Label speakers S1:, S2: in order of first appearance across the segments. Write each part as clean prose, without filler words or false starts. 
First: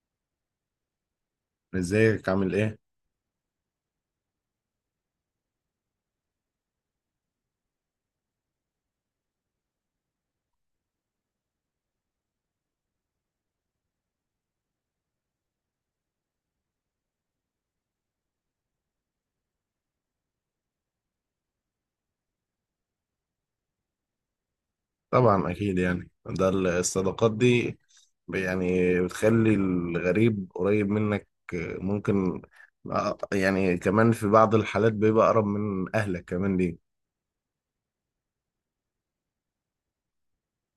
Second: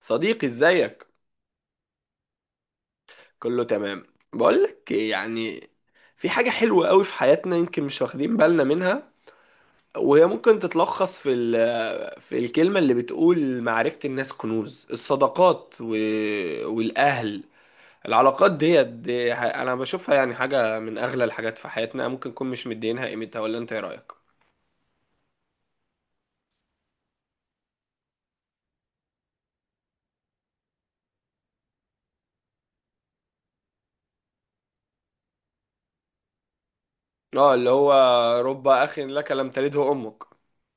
S1: صديقي ازيك،
S2: ازيك؟ عامل ايه؟
S1: كله تمام. بقولك إيه، يعني في حاجة حلوة قوي في حياتنا يمكن مش واخدين بالنا منها، وهي ممكن تتلخص في الكلمة اللي بتقول معرفة الناس كنوز، الصداقات والأهل، العلاقات ديت دي أنا بشوفها يعني حاجة من أغلى الحاجات في حياتنا، ممكن نكون مش مدينها قيمتها، ولا أنت إيه رأيك؟
S2: طبعا اكيد، يعني ده الصداقات دي يعني بتخلي الغريب قريب منك. آه، ممكن. آه، يعني كمان في بعض الحالات بيبقى اقرب من اهلك كمان ليه.
S1: اه، اللي هو رب أخ لك لم تلده أمك.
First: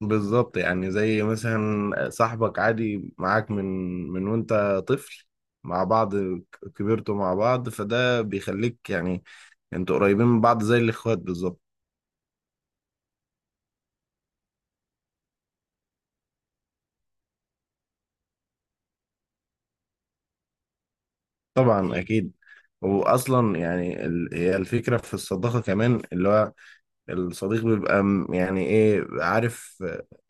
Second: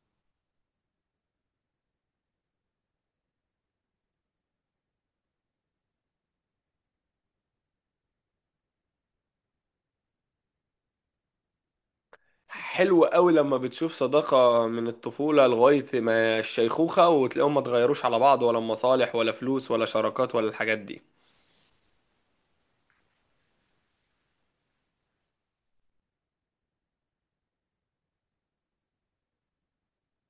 S2: بالظبط، يعني زي مثلا صاحبك عادي معاك من وانت طفل، مع بعض كبرتوا مع بعض، فده بيخليك يعني انتوا قريبين من بعض زي الاخوات بالظبط.
S1: حلو قوي لما بتشوف صداقة من الطفولة لغاية ما الشيخوخة وتلاقيهم ما اتغيروش على بعض، ولا مصالح ولا فلوس ولا شراكات ولا الحاجات دي.
S2: طبعا اكيد. واصلا يعني هي الفكره في الصداقه كمان اللي هو الصديق بيبقى يعني ايه، عارف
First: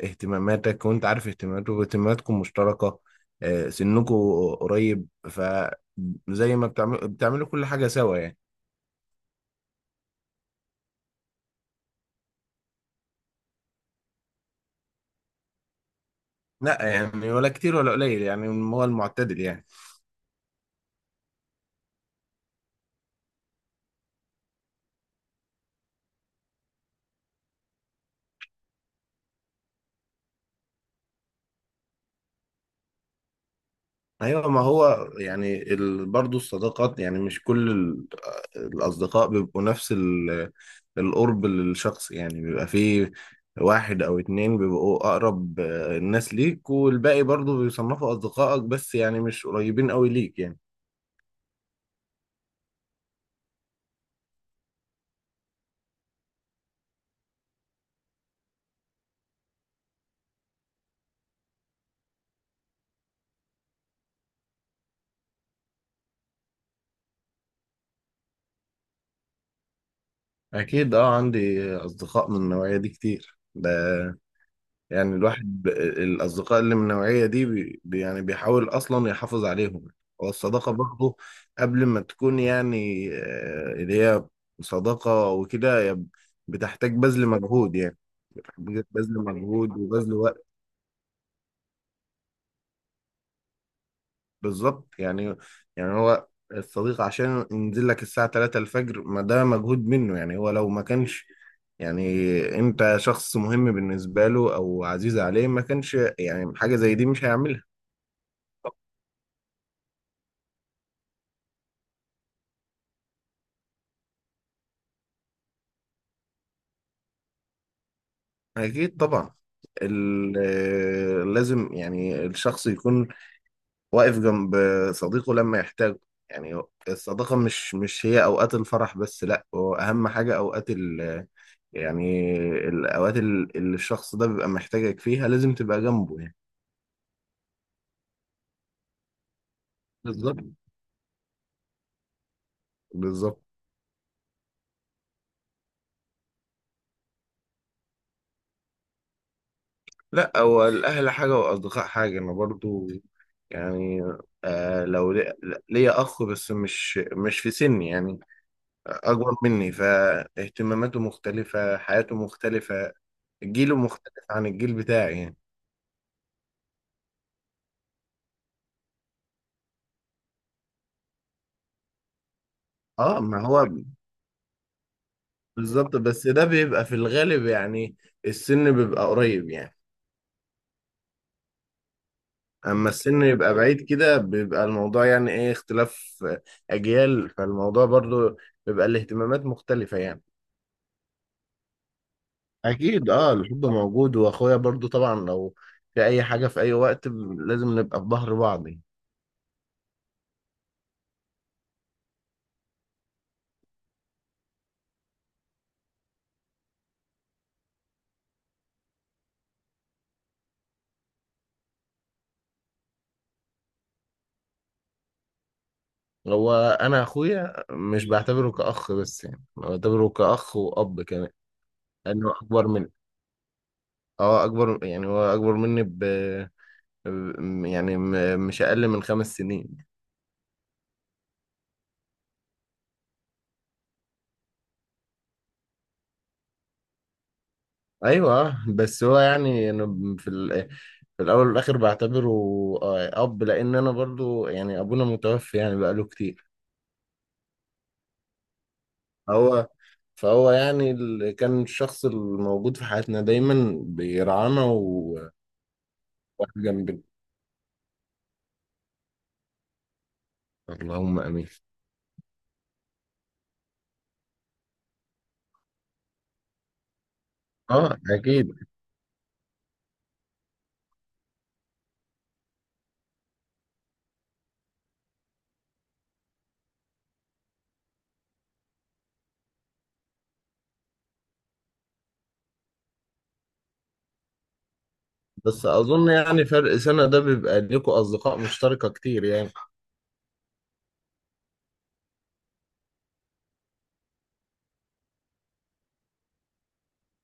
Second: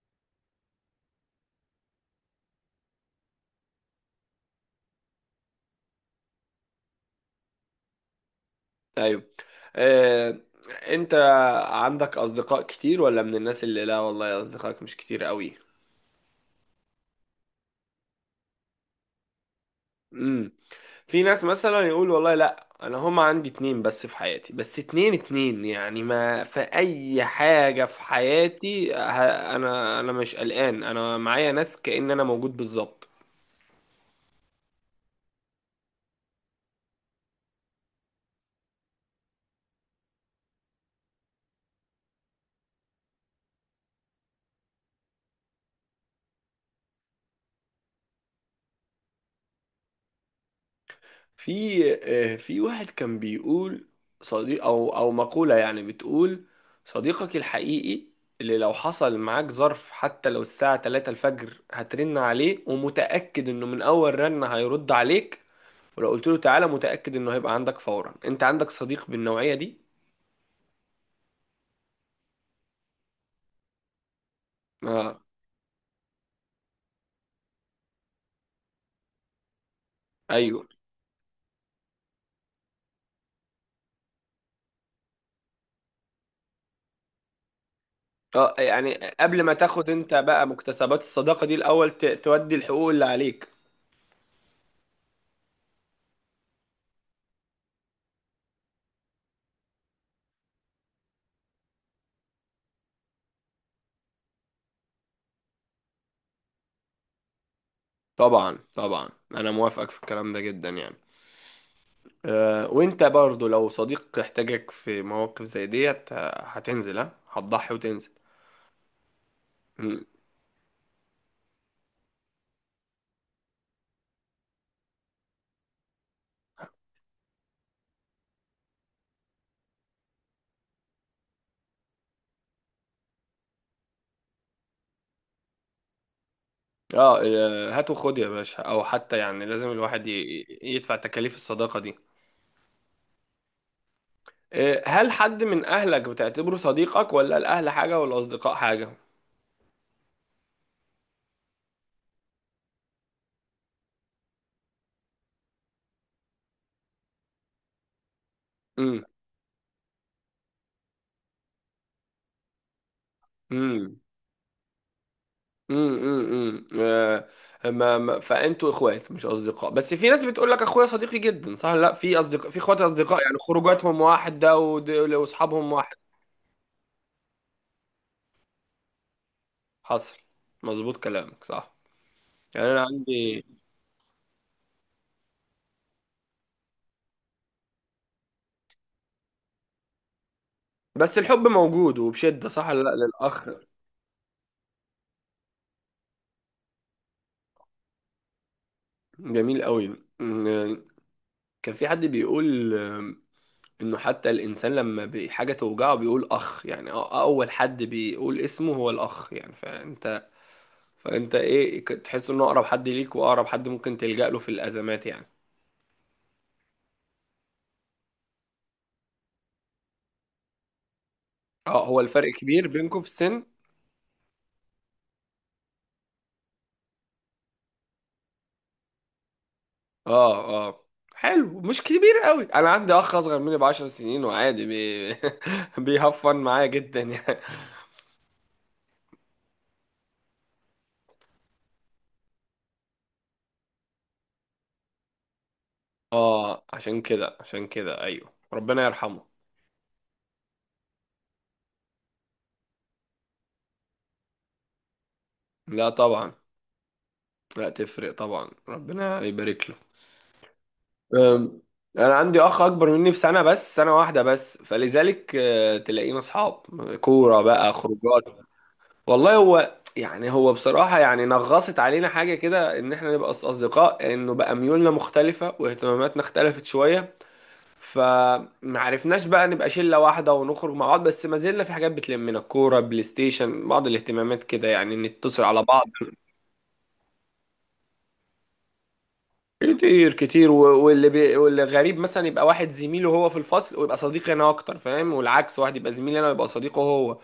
S2: اهتماماتك وانت عارف اهتماماته واهتماماتكم مشتركة، سنكم قريب، فزي ما بتعملوا كل حاجة سوا يعني.
S1: ايوه. آه، انت عندك اصدقاء كتير، ولا من الناس اللي لا والله اصدقائك مش كتير قوي؟
S2: لا يعني، ولا كتير ولا قليل يعني، هو المعتدل يعني.
S1: امم. في ناس مثلا يقول والله لا، انا هما عندي اتنين بس في حياتي، بس اتنين اتنين، يعني ما في اي حاجة في حياتي. انا مش قلقان، انا معايا ناس كأن انا موجود بالظبط.
S2: ايوه، ما هو يعني برضه الصداقات يعني مش كل الاصدقاء بيبقوا نفس القرب للشخص، يعني بيبقى فيه واحد او اتنين بيبقوا اقرب الناس ليك، والباقي برضه بيصنفوا اصدقائك، بس يعني مش قريبين قوي ليك يعني.
S1: في، في واحد كان بيقول صديق، او مقولة يعني بتقول صديقك الحقيقي اللي لو حصل معاك ظرف، حتى لو الساعة 3 الفجر هترن عليه ومتأكد انه من اول رن هيرد عليك، ولو قلت له تعالى متأكد انه هيبقى عندك فورا. انت عندك صديق بالنوعية دي؟
S2: اكيد، اه، عندي اصدقاء من النوعية دي كتير. ده يعني
S1: اه.
S2: الواحد، الأصدقاء اللي من النوعية دي يعني بيحاول أصلا يحافظ عليهم. هو
S1: ايوه.
S2: الصداقة برضه قبل ما تكون يعني اللي هي صداقة وكده، هي بتحتاج بذل مجهود يعني،
S1: اه
S2: بتحتاج
S1: يعني
S2: بذل
S1: قبل ما
S2: مجهود
S1: تاخد انت
S2: وبذل وقت.
S1: بقى مكتسبات الصداقة دي، الاول تودي الحقوق اللي عليك.
S2: بالظبط يعني. هو الصديق عشان ينزل لك الساعة 3 الفجر، ما ده مجهود منه يعني. هو لو ما كانش يعني انت شخص مهم بالنسبة له او عزيز عليه، ما كانش يعني حاجة زي دي مش هيعملها.
S1: طبعا طبعا، انا موافقك في الكلام ده جدا يعني. وانت برضو لو صديق احتاجك في مواقف زي ديت، هتنزل، هتضحي وتنزل.
S2: أكيد طبعا.
S1: مم.
S2: لازم يعني الشخص يكون واقف جنب صديقه لما يحتاجه يعني. الصداقة مش هي أوقات الفرح بس، لأ، هو أهم حاجة أوقات يعني الأوقات اللي الشخص ده بيبقى محتاجك فيها لازم تبقى جنبه يعني.
S1: اه، آه، هات وخد يا باشا، او حتى يعني لازم الواحد
S2: بالظبط،
S1: يدفع تكاليف الصداقة دي.
S2: بالظبط.
S1: هل حد من اهلك بتعتبره صديقك، ولا الاهل حاجة والاصدقاء حاجة؟
S2: لأ، هو الأهل حاجة والأصدقاء حاجة. أنا برضو يعني، لو ليا أخ بس مش في سني يعني،
S1: امم
S2: أكبر مني، فاهتماماته مختلفة، حياته مختلفة، جيله
S1: امم
S2: مختلف عن الجيل بتاعي يعني.
S1: امم امم فانتوا اخوات مش اصدقاء، بس في ناس بتقول لك اخويا صديقي جدا. صح، لا، في اصدقاء، في اخوات
S2: اه،
S1: اصدقاء، يعني
S2: ما هو
S1: خروجاتهم واحده واصحابهم
S2: بالظبط،
S1: واحد.
S2: بس ده بيبقى في الغالب يعني السن بيبقى قريب يعني.
S1: حصل. مظبوط كلامك، صح، يعني انا
S2: أما السن
S1: عندي.
S2: يبقى بعيد كده بيبقى الموضوع يعني إيه، اختلاف أجيال، فالموضوع برضو بيبقى الاهتمامات مختلفة يعني.
S1: بس الحب موجود وبشدة، صح ولا لا،
S2: أكيد، اه،
S1: للاخ؟
S2: الحب موجود، وأخويا برضو طبعا لو في أي حاجة في أي وقت لازم نبقى في ظهر بعض.
S1: جميل قوي. إن- كان في حد بيقول انه حتى الانسان لما حاجة توجعه بيقول اخ، يعني اول حد بيقول اسمه هو الاخ، يعني فانت ايه، تحس انه اقرب حد ليك واقرب حد ممكن تلجأ له في الازمات يعني.
S2: هو انا اخويا مش بعتبره كاخ بس، يعني أنا بعتبره كاخ واب كمان،
S1: اه، هو
S2: لانه
S1: الفرق كبير
S2: اكبر مني.
S1: بينكم في السن؟
S2: اه، اكبر، يعني هو اكبر مني يعني مش اقل من 5 سنين.
S1: اه اه. حلو، مش كبير قوي. انا عندي اخ اصغر مني ب 10 سنين، وعادي بي... بيهفن معايا جدا يعني.
S2: ايوه، بس هو يعني انا في في الاول والاخر بعتبره اب لان انا برضو يعني ابونا متوفي يعني بقاله كتير.
S1: اه عشان كده، عشان كده، ايوه، ربنا يرحمه.
S2: هو فهو يعني كان الشخص الموجود في حياتنا دايما بيرعانا
S1: لا طبعا.
S2: وواقف جنبنا.
S1: لا تفرق طبعا، ربنا يبارك له.
S2: اللهم امين.
S1: أم، انا عندي اخ اكبر مني بسنه، بس سنه واحده بس، فلذلك تلاقينا اصحاب، كوره بقى،
S2: اه
S1: خروجات.
S2: اكيد.
S1: والله هو يعني هو بصراحه يعني نغصت علينا حاجه كده ان احنا نبقى اصدقاء، انه بقى ميولنا مختلفه واهتماماتنا اختلفت شويه، فمعرفناش بقى نبقى شلة واحدة ونخرج مع بعض. بس ما زلنا في حاجات بتلمنا، كورة، بلاي ستيشن، بعض الاهتمامات كده، يعني نتصل على
S2: بس
S1: بعض.
S2: اظن يعني فرق سنة ده بيبقى ليكوا اصدقاء مشتركة كتير يعني.
S1: كتير كتير. واللي غريب مثلا يبقى واحد زميله هو في الفصل، ويبقى صديقي انا اكتر، فاهم؟ والعكس، واحد يبقى زميلي انا ويبقى صديقه هو،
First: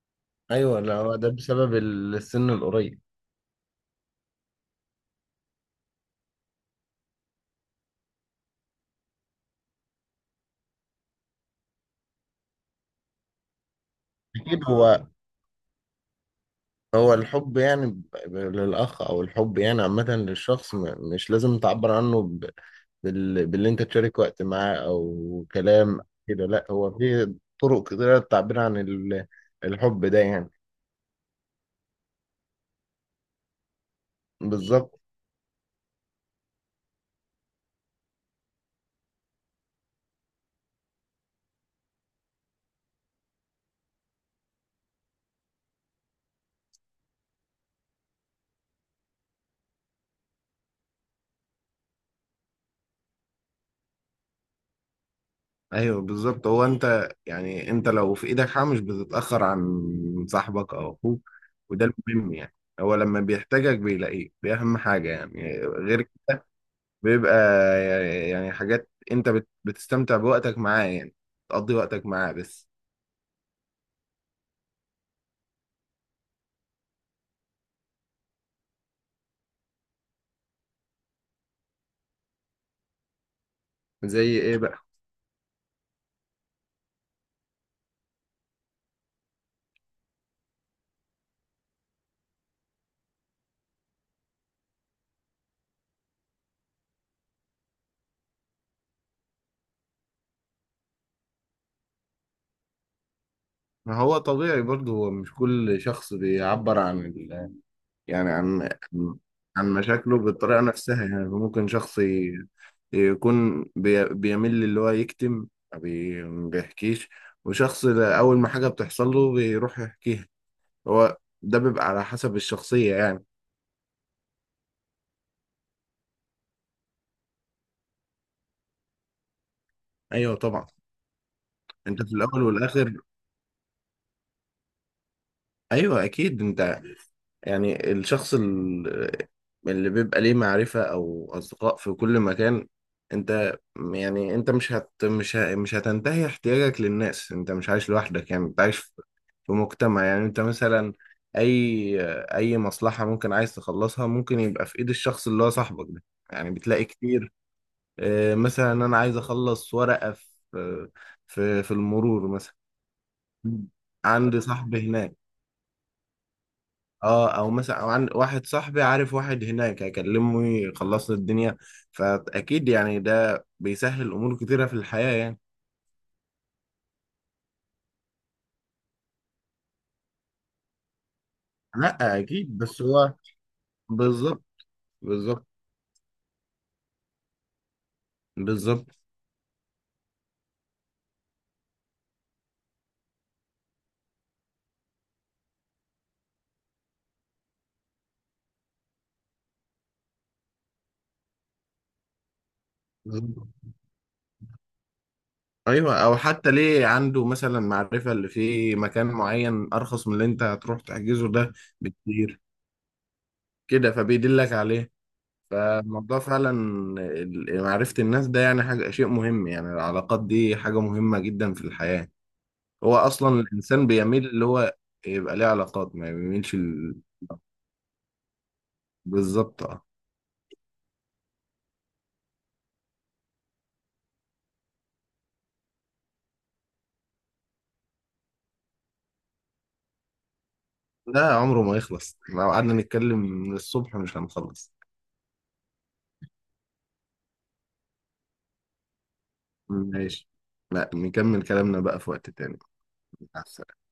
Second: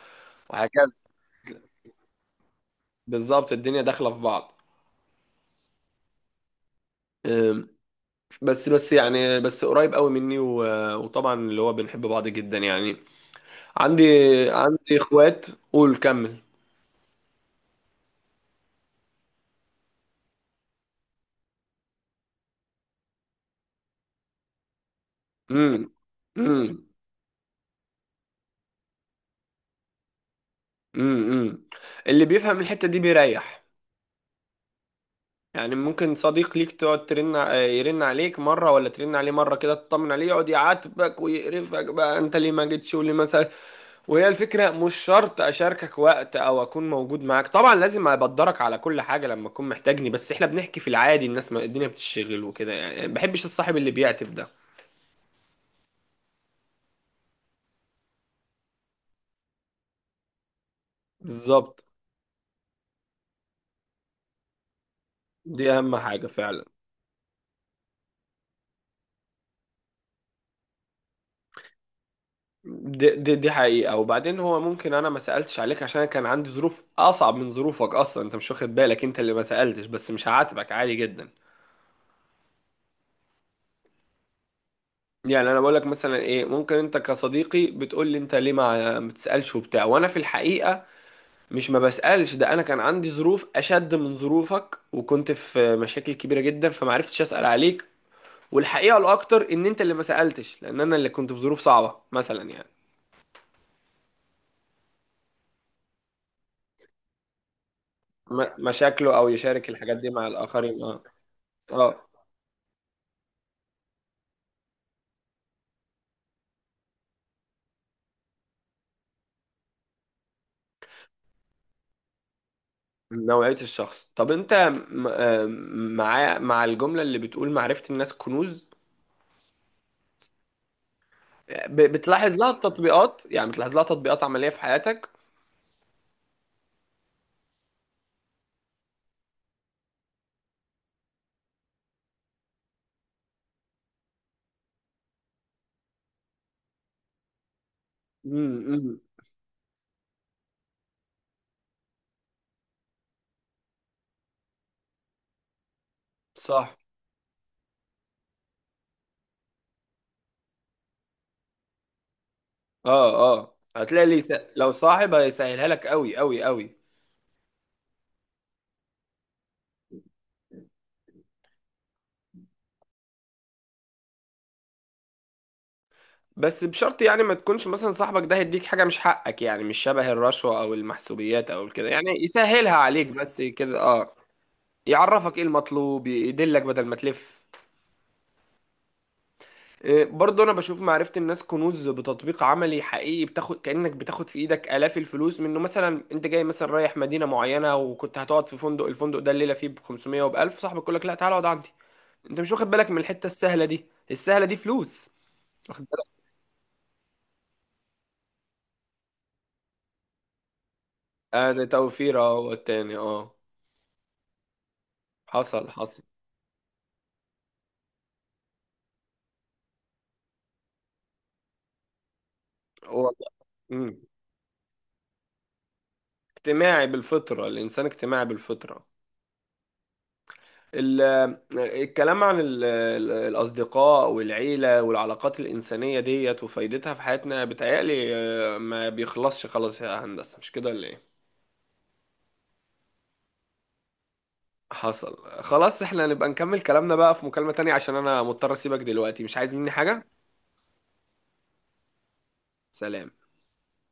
S2: ايوه،
S1: وهكذا.
S2: لا، هو ده بسبب السن القريب.
S1: بالظبط، الدنيا داخلة في بعض. أم، بس بس يعني، بس قريب قوي مني، وطبعا اللي هو بنحب بعض جدا يعني. عندي،
S2: اكيد.
S1: عندي اخوات. قول، كمل.
S2: هو الحب يعني للاخ او الحب يعني عامة للشخص، مش لازم تعبر عنه باللي انت تشارك وقت معاه او كلام كده، لا
S1: امم.
S2: هو في طرق كتيرة للتعبير عن الحب ده يعني.
S1: امم. امم. اللي بيفهم الحتة دي بيريح.
S2: بالظبط.
S1: يعني ممكن صديق ليك تقعد يرن عليك مرة، ولا ترن عليه مرة كده تطمن عليه، يقعد يعاتبك ويقرفك بقى، انت ليه ما جيتش، وليه مثلا. وهي الفكرة مش شرط اشاركك وقت او اكون موجود معاك، طبعا لازم ابدرك على كل حاجة لما تكون محتاجني، بس احنا بنحكي في العادي، الناس ما الدنيا بتشتغل وكده، يعني ما بحبش الصاحب اللي بيعتب ده.
S2: ايوه بالظبط، هو انت يعني انت لو في ايدك حاجه مش بتتاخر عن صاحبك او اخوك،
S1: بالظبط.
S2: وده المهم يعني، هو لما بيحتاجك بيلاقيك دي اهم حاجه يعني،
S1: دي اهم
S2: غير
S1: حاجة
S2: كده
S1: فعلا.
S2: بيبقى يعني حاجات انت بتستمتع بوقتك معاه يعني، تقضي وقتك معاه بس.
S1: دي حقيقة. وبعدين هو ممكن أنا ما سألتش عليك عشان كان عندي ظروف أصعب من ظروفك أصلا، أنت مش واخد بالك، أنت اللي ما سألتش، بس مش هعاتبك عادي جدا.
S2: زي ايه بقى؟
S1: يعني أنا بقول لك مثلا إيه، ممكن أنت كصديقي بتقول لي أنت ليه ما بتسألش وبتاع، وأنا في الحقيقة مش ما بسألش، ده أنا كان عندي ظروف أشد من ظروفك وكنت في مشاكل كبيرة جدا، فما عرفتش أسأل عليك. والحقيقة الأكتر إن أنت اللي ما سألتش، لأن أنا اللي كنت في ظروف صعبة مثلا يعني.
S2: ما هو طبيعي برضه، هو مش كل شخص بيعبر عن، يعني عن
S1: مشاكله أو يشارك الحاجات دي
S2: مشاكله
S1: مع
S2: بالطريقة
S1: الآخرين. أه.
S2: نفسها يعني. ممكن شخص
S1: أه،
S2: يكون بيميل اللي هو يكتم، ما بيحكيش، وشخص أول ما حاجة بتحصل له بيروح يحكيها. هو ده بيبقى على حسب الشخصية يعني.
S1: نوعية الشخص. طب انت، م- آه، مع مع الجملة اللي بتقول معرفة الناس كنوز،
S2: أيوه طبعا. أنت في
S1: بتلاحظ
S2: الأول
S1: لها
S2: والآخر،
S1: التطبيقات، يعني بتلاحظ لها تطبيقات عملية في حياتك؟
S2: أيوه أكيد، أنت يعني الشخص اللي بيبقى ليه معرفة أو أصدقاء في كل مكان، أنت يعني أنت مش هتنتهي احتياجك للناس، أنت مش عايش لوحدك يعني، أنت عايش
S1: امم.
S2: في مجتمع يعني. أنت مثلا أي أي مصلحة ممكن عايز تخلصها ممكن يبقى في إيد الشخص اللي هو صاحبك ده، يعني
S1: صح.
S2: بتلاقي كتير. مثلا أنا عايز أخلص ورقة في المرور مثلا،
S1: اه اه، هتلاقي لي س...
S2: عندي
S1: لو
S2: صاحبي
S1: صاحب
S2: هناك.
S1: هيسهلها لك قوي قوي قوي.
S2: اه، او مثلا، عن واحد صاحبي عارف واحد هناك، هكلمه يخلص لي الدنيا. فاكيد يعني ده بيسهل امور كتيره في الحياه يعني.
S1: بس بشرط يعني ما تكونش مثلا صاحبك ده هيديك حاجة مش حقك، يعني مش شبه الرشوة او المحسوبيات او كده،
S2: لا
S1: يعني
S2: اكيد،
S1: يسهلها
S2: بس
S1: عليك
S2: هو،
S1: بس كده، اه.
S2: بالظبط
S1: يعرفك ايه
S2: بالظبط
S1: المطلوب، يدلك بدل ما تلف.
S2: بالظبط
S1: إيه، برضه انا بشوف معرفة الناس كنوز بتطبيق عملي حقيقي، بتاخد كأنك بتاخد في ايدك آلاف الفلوس منه. مثلا انت جاي مثلا رايح مدينة معينة، وكنت هتقعد في فندق، الفندق ده الليلة فيه ب 500 وب 1000، صاحبك يقول لك لا تعالى اقعد عندي، انت مش واخد بالك من الحتة
S2: بالظبط.
S1: السهلة دي، السهلة دي فلوس. واخد
S2: ايوه،
S1: بالك؟
S2: او حتى ليه عنده مثلا معرفه اللي في مكان معين ارخص من اللي انت هتروح تحجزه ده
S1: ده توفير، اه،
S2: بكتير،
S1: والتاني اه.
S2: كده فبيدلك عليه.
S1: حصل حصل.
S2: فالموضوع فعلا معرفه الناس ده يعني شيء مهم يعني، العلاقات دي حاجه مهمه جدا في الحياه. هو
S1: والله.
S2: اصلا الانسان
S1: امم.
S2: بيميل اللي هو يبقى ليه علاقات، ما بيميلش
S1: اجتماعي بالفطرة، الانسان اجتماعي بالفطرة.
S2: بالظبط اه.
S1: ال- الكلام عن الأصدقاء والعيلة والعلاقات الإنسانية ديت وفايدتها في حياتنا بتهيألي ما بيخلصش خلاص يا هندسة، مش كده ولا إيه؟
S2: لا عمره ما يخلص، لو قعدنا نتكلم من الصبح مش هنخلص.
S1: حصل خلاص، احنا نبقى نكمل كلامنا بقى في مكالمة تانية عشان أنا مضطر أسيبك دلوقتي. مش عايز مني حاجة؟
S2: ماشي. لا نكمل كلامنا بقى في وقت تاني.
S1: سلام.
S2: مع السلامة.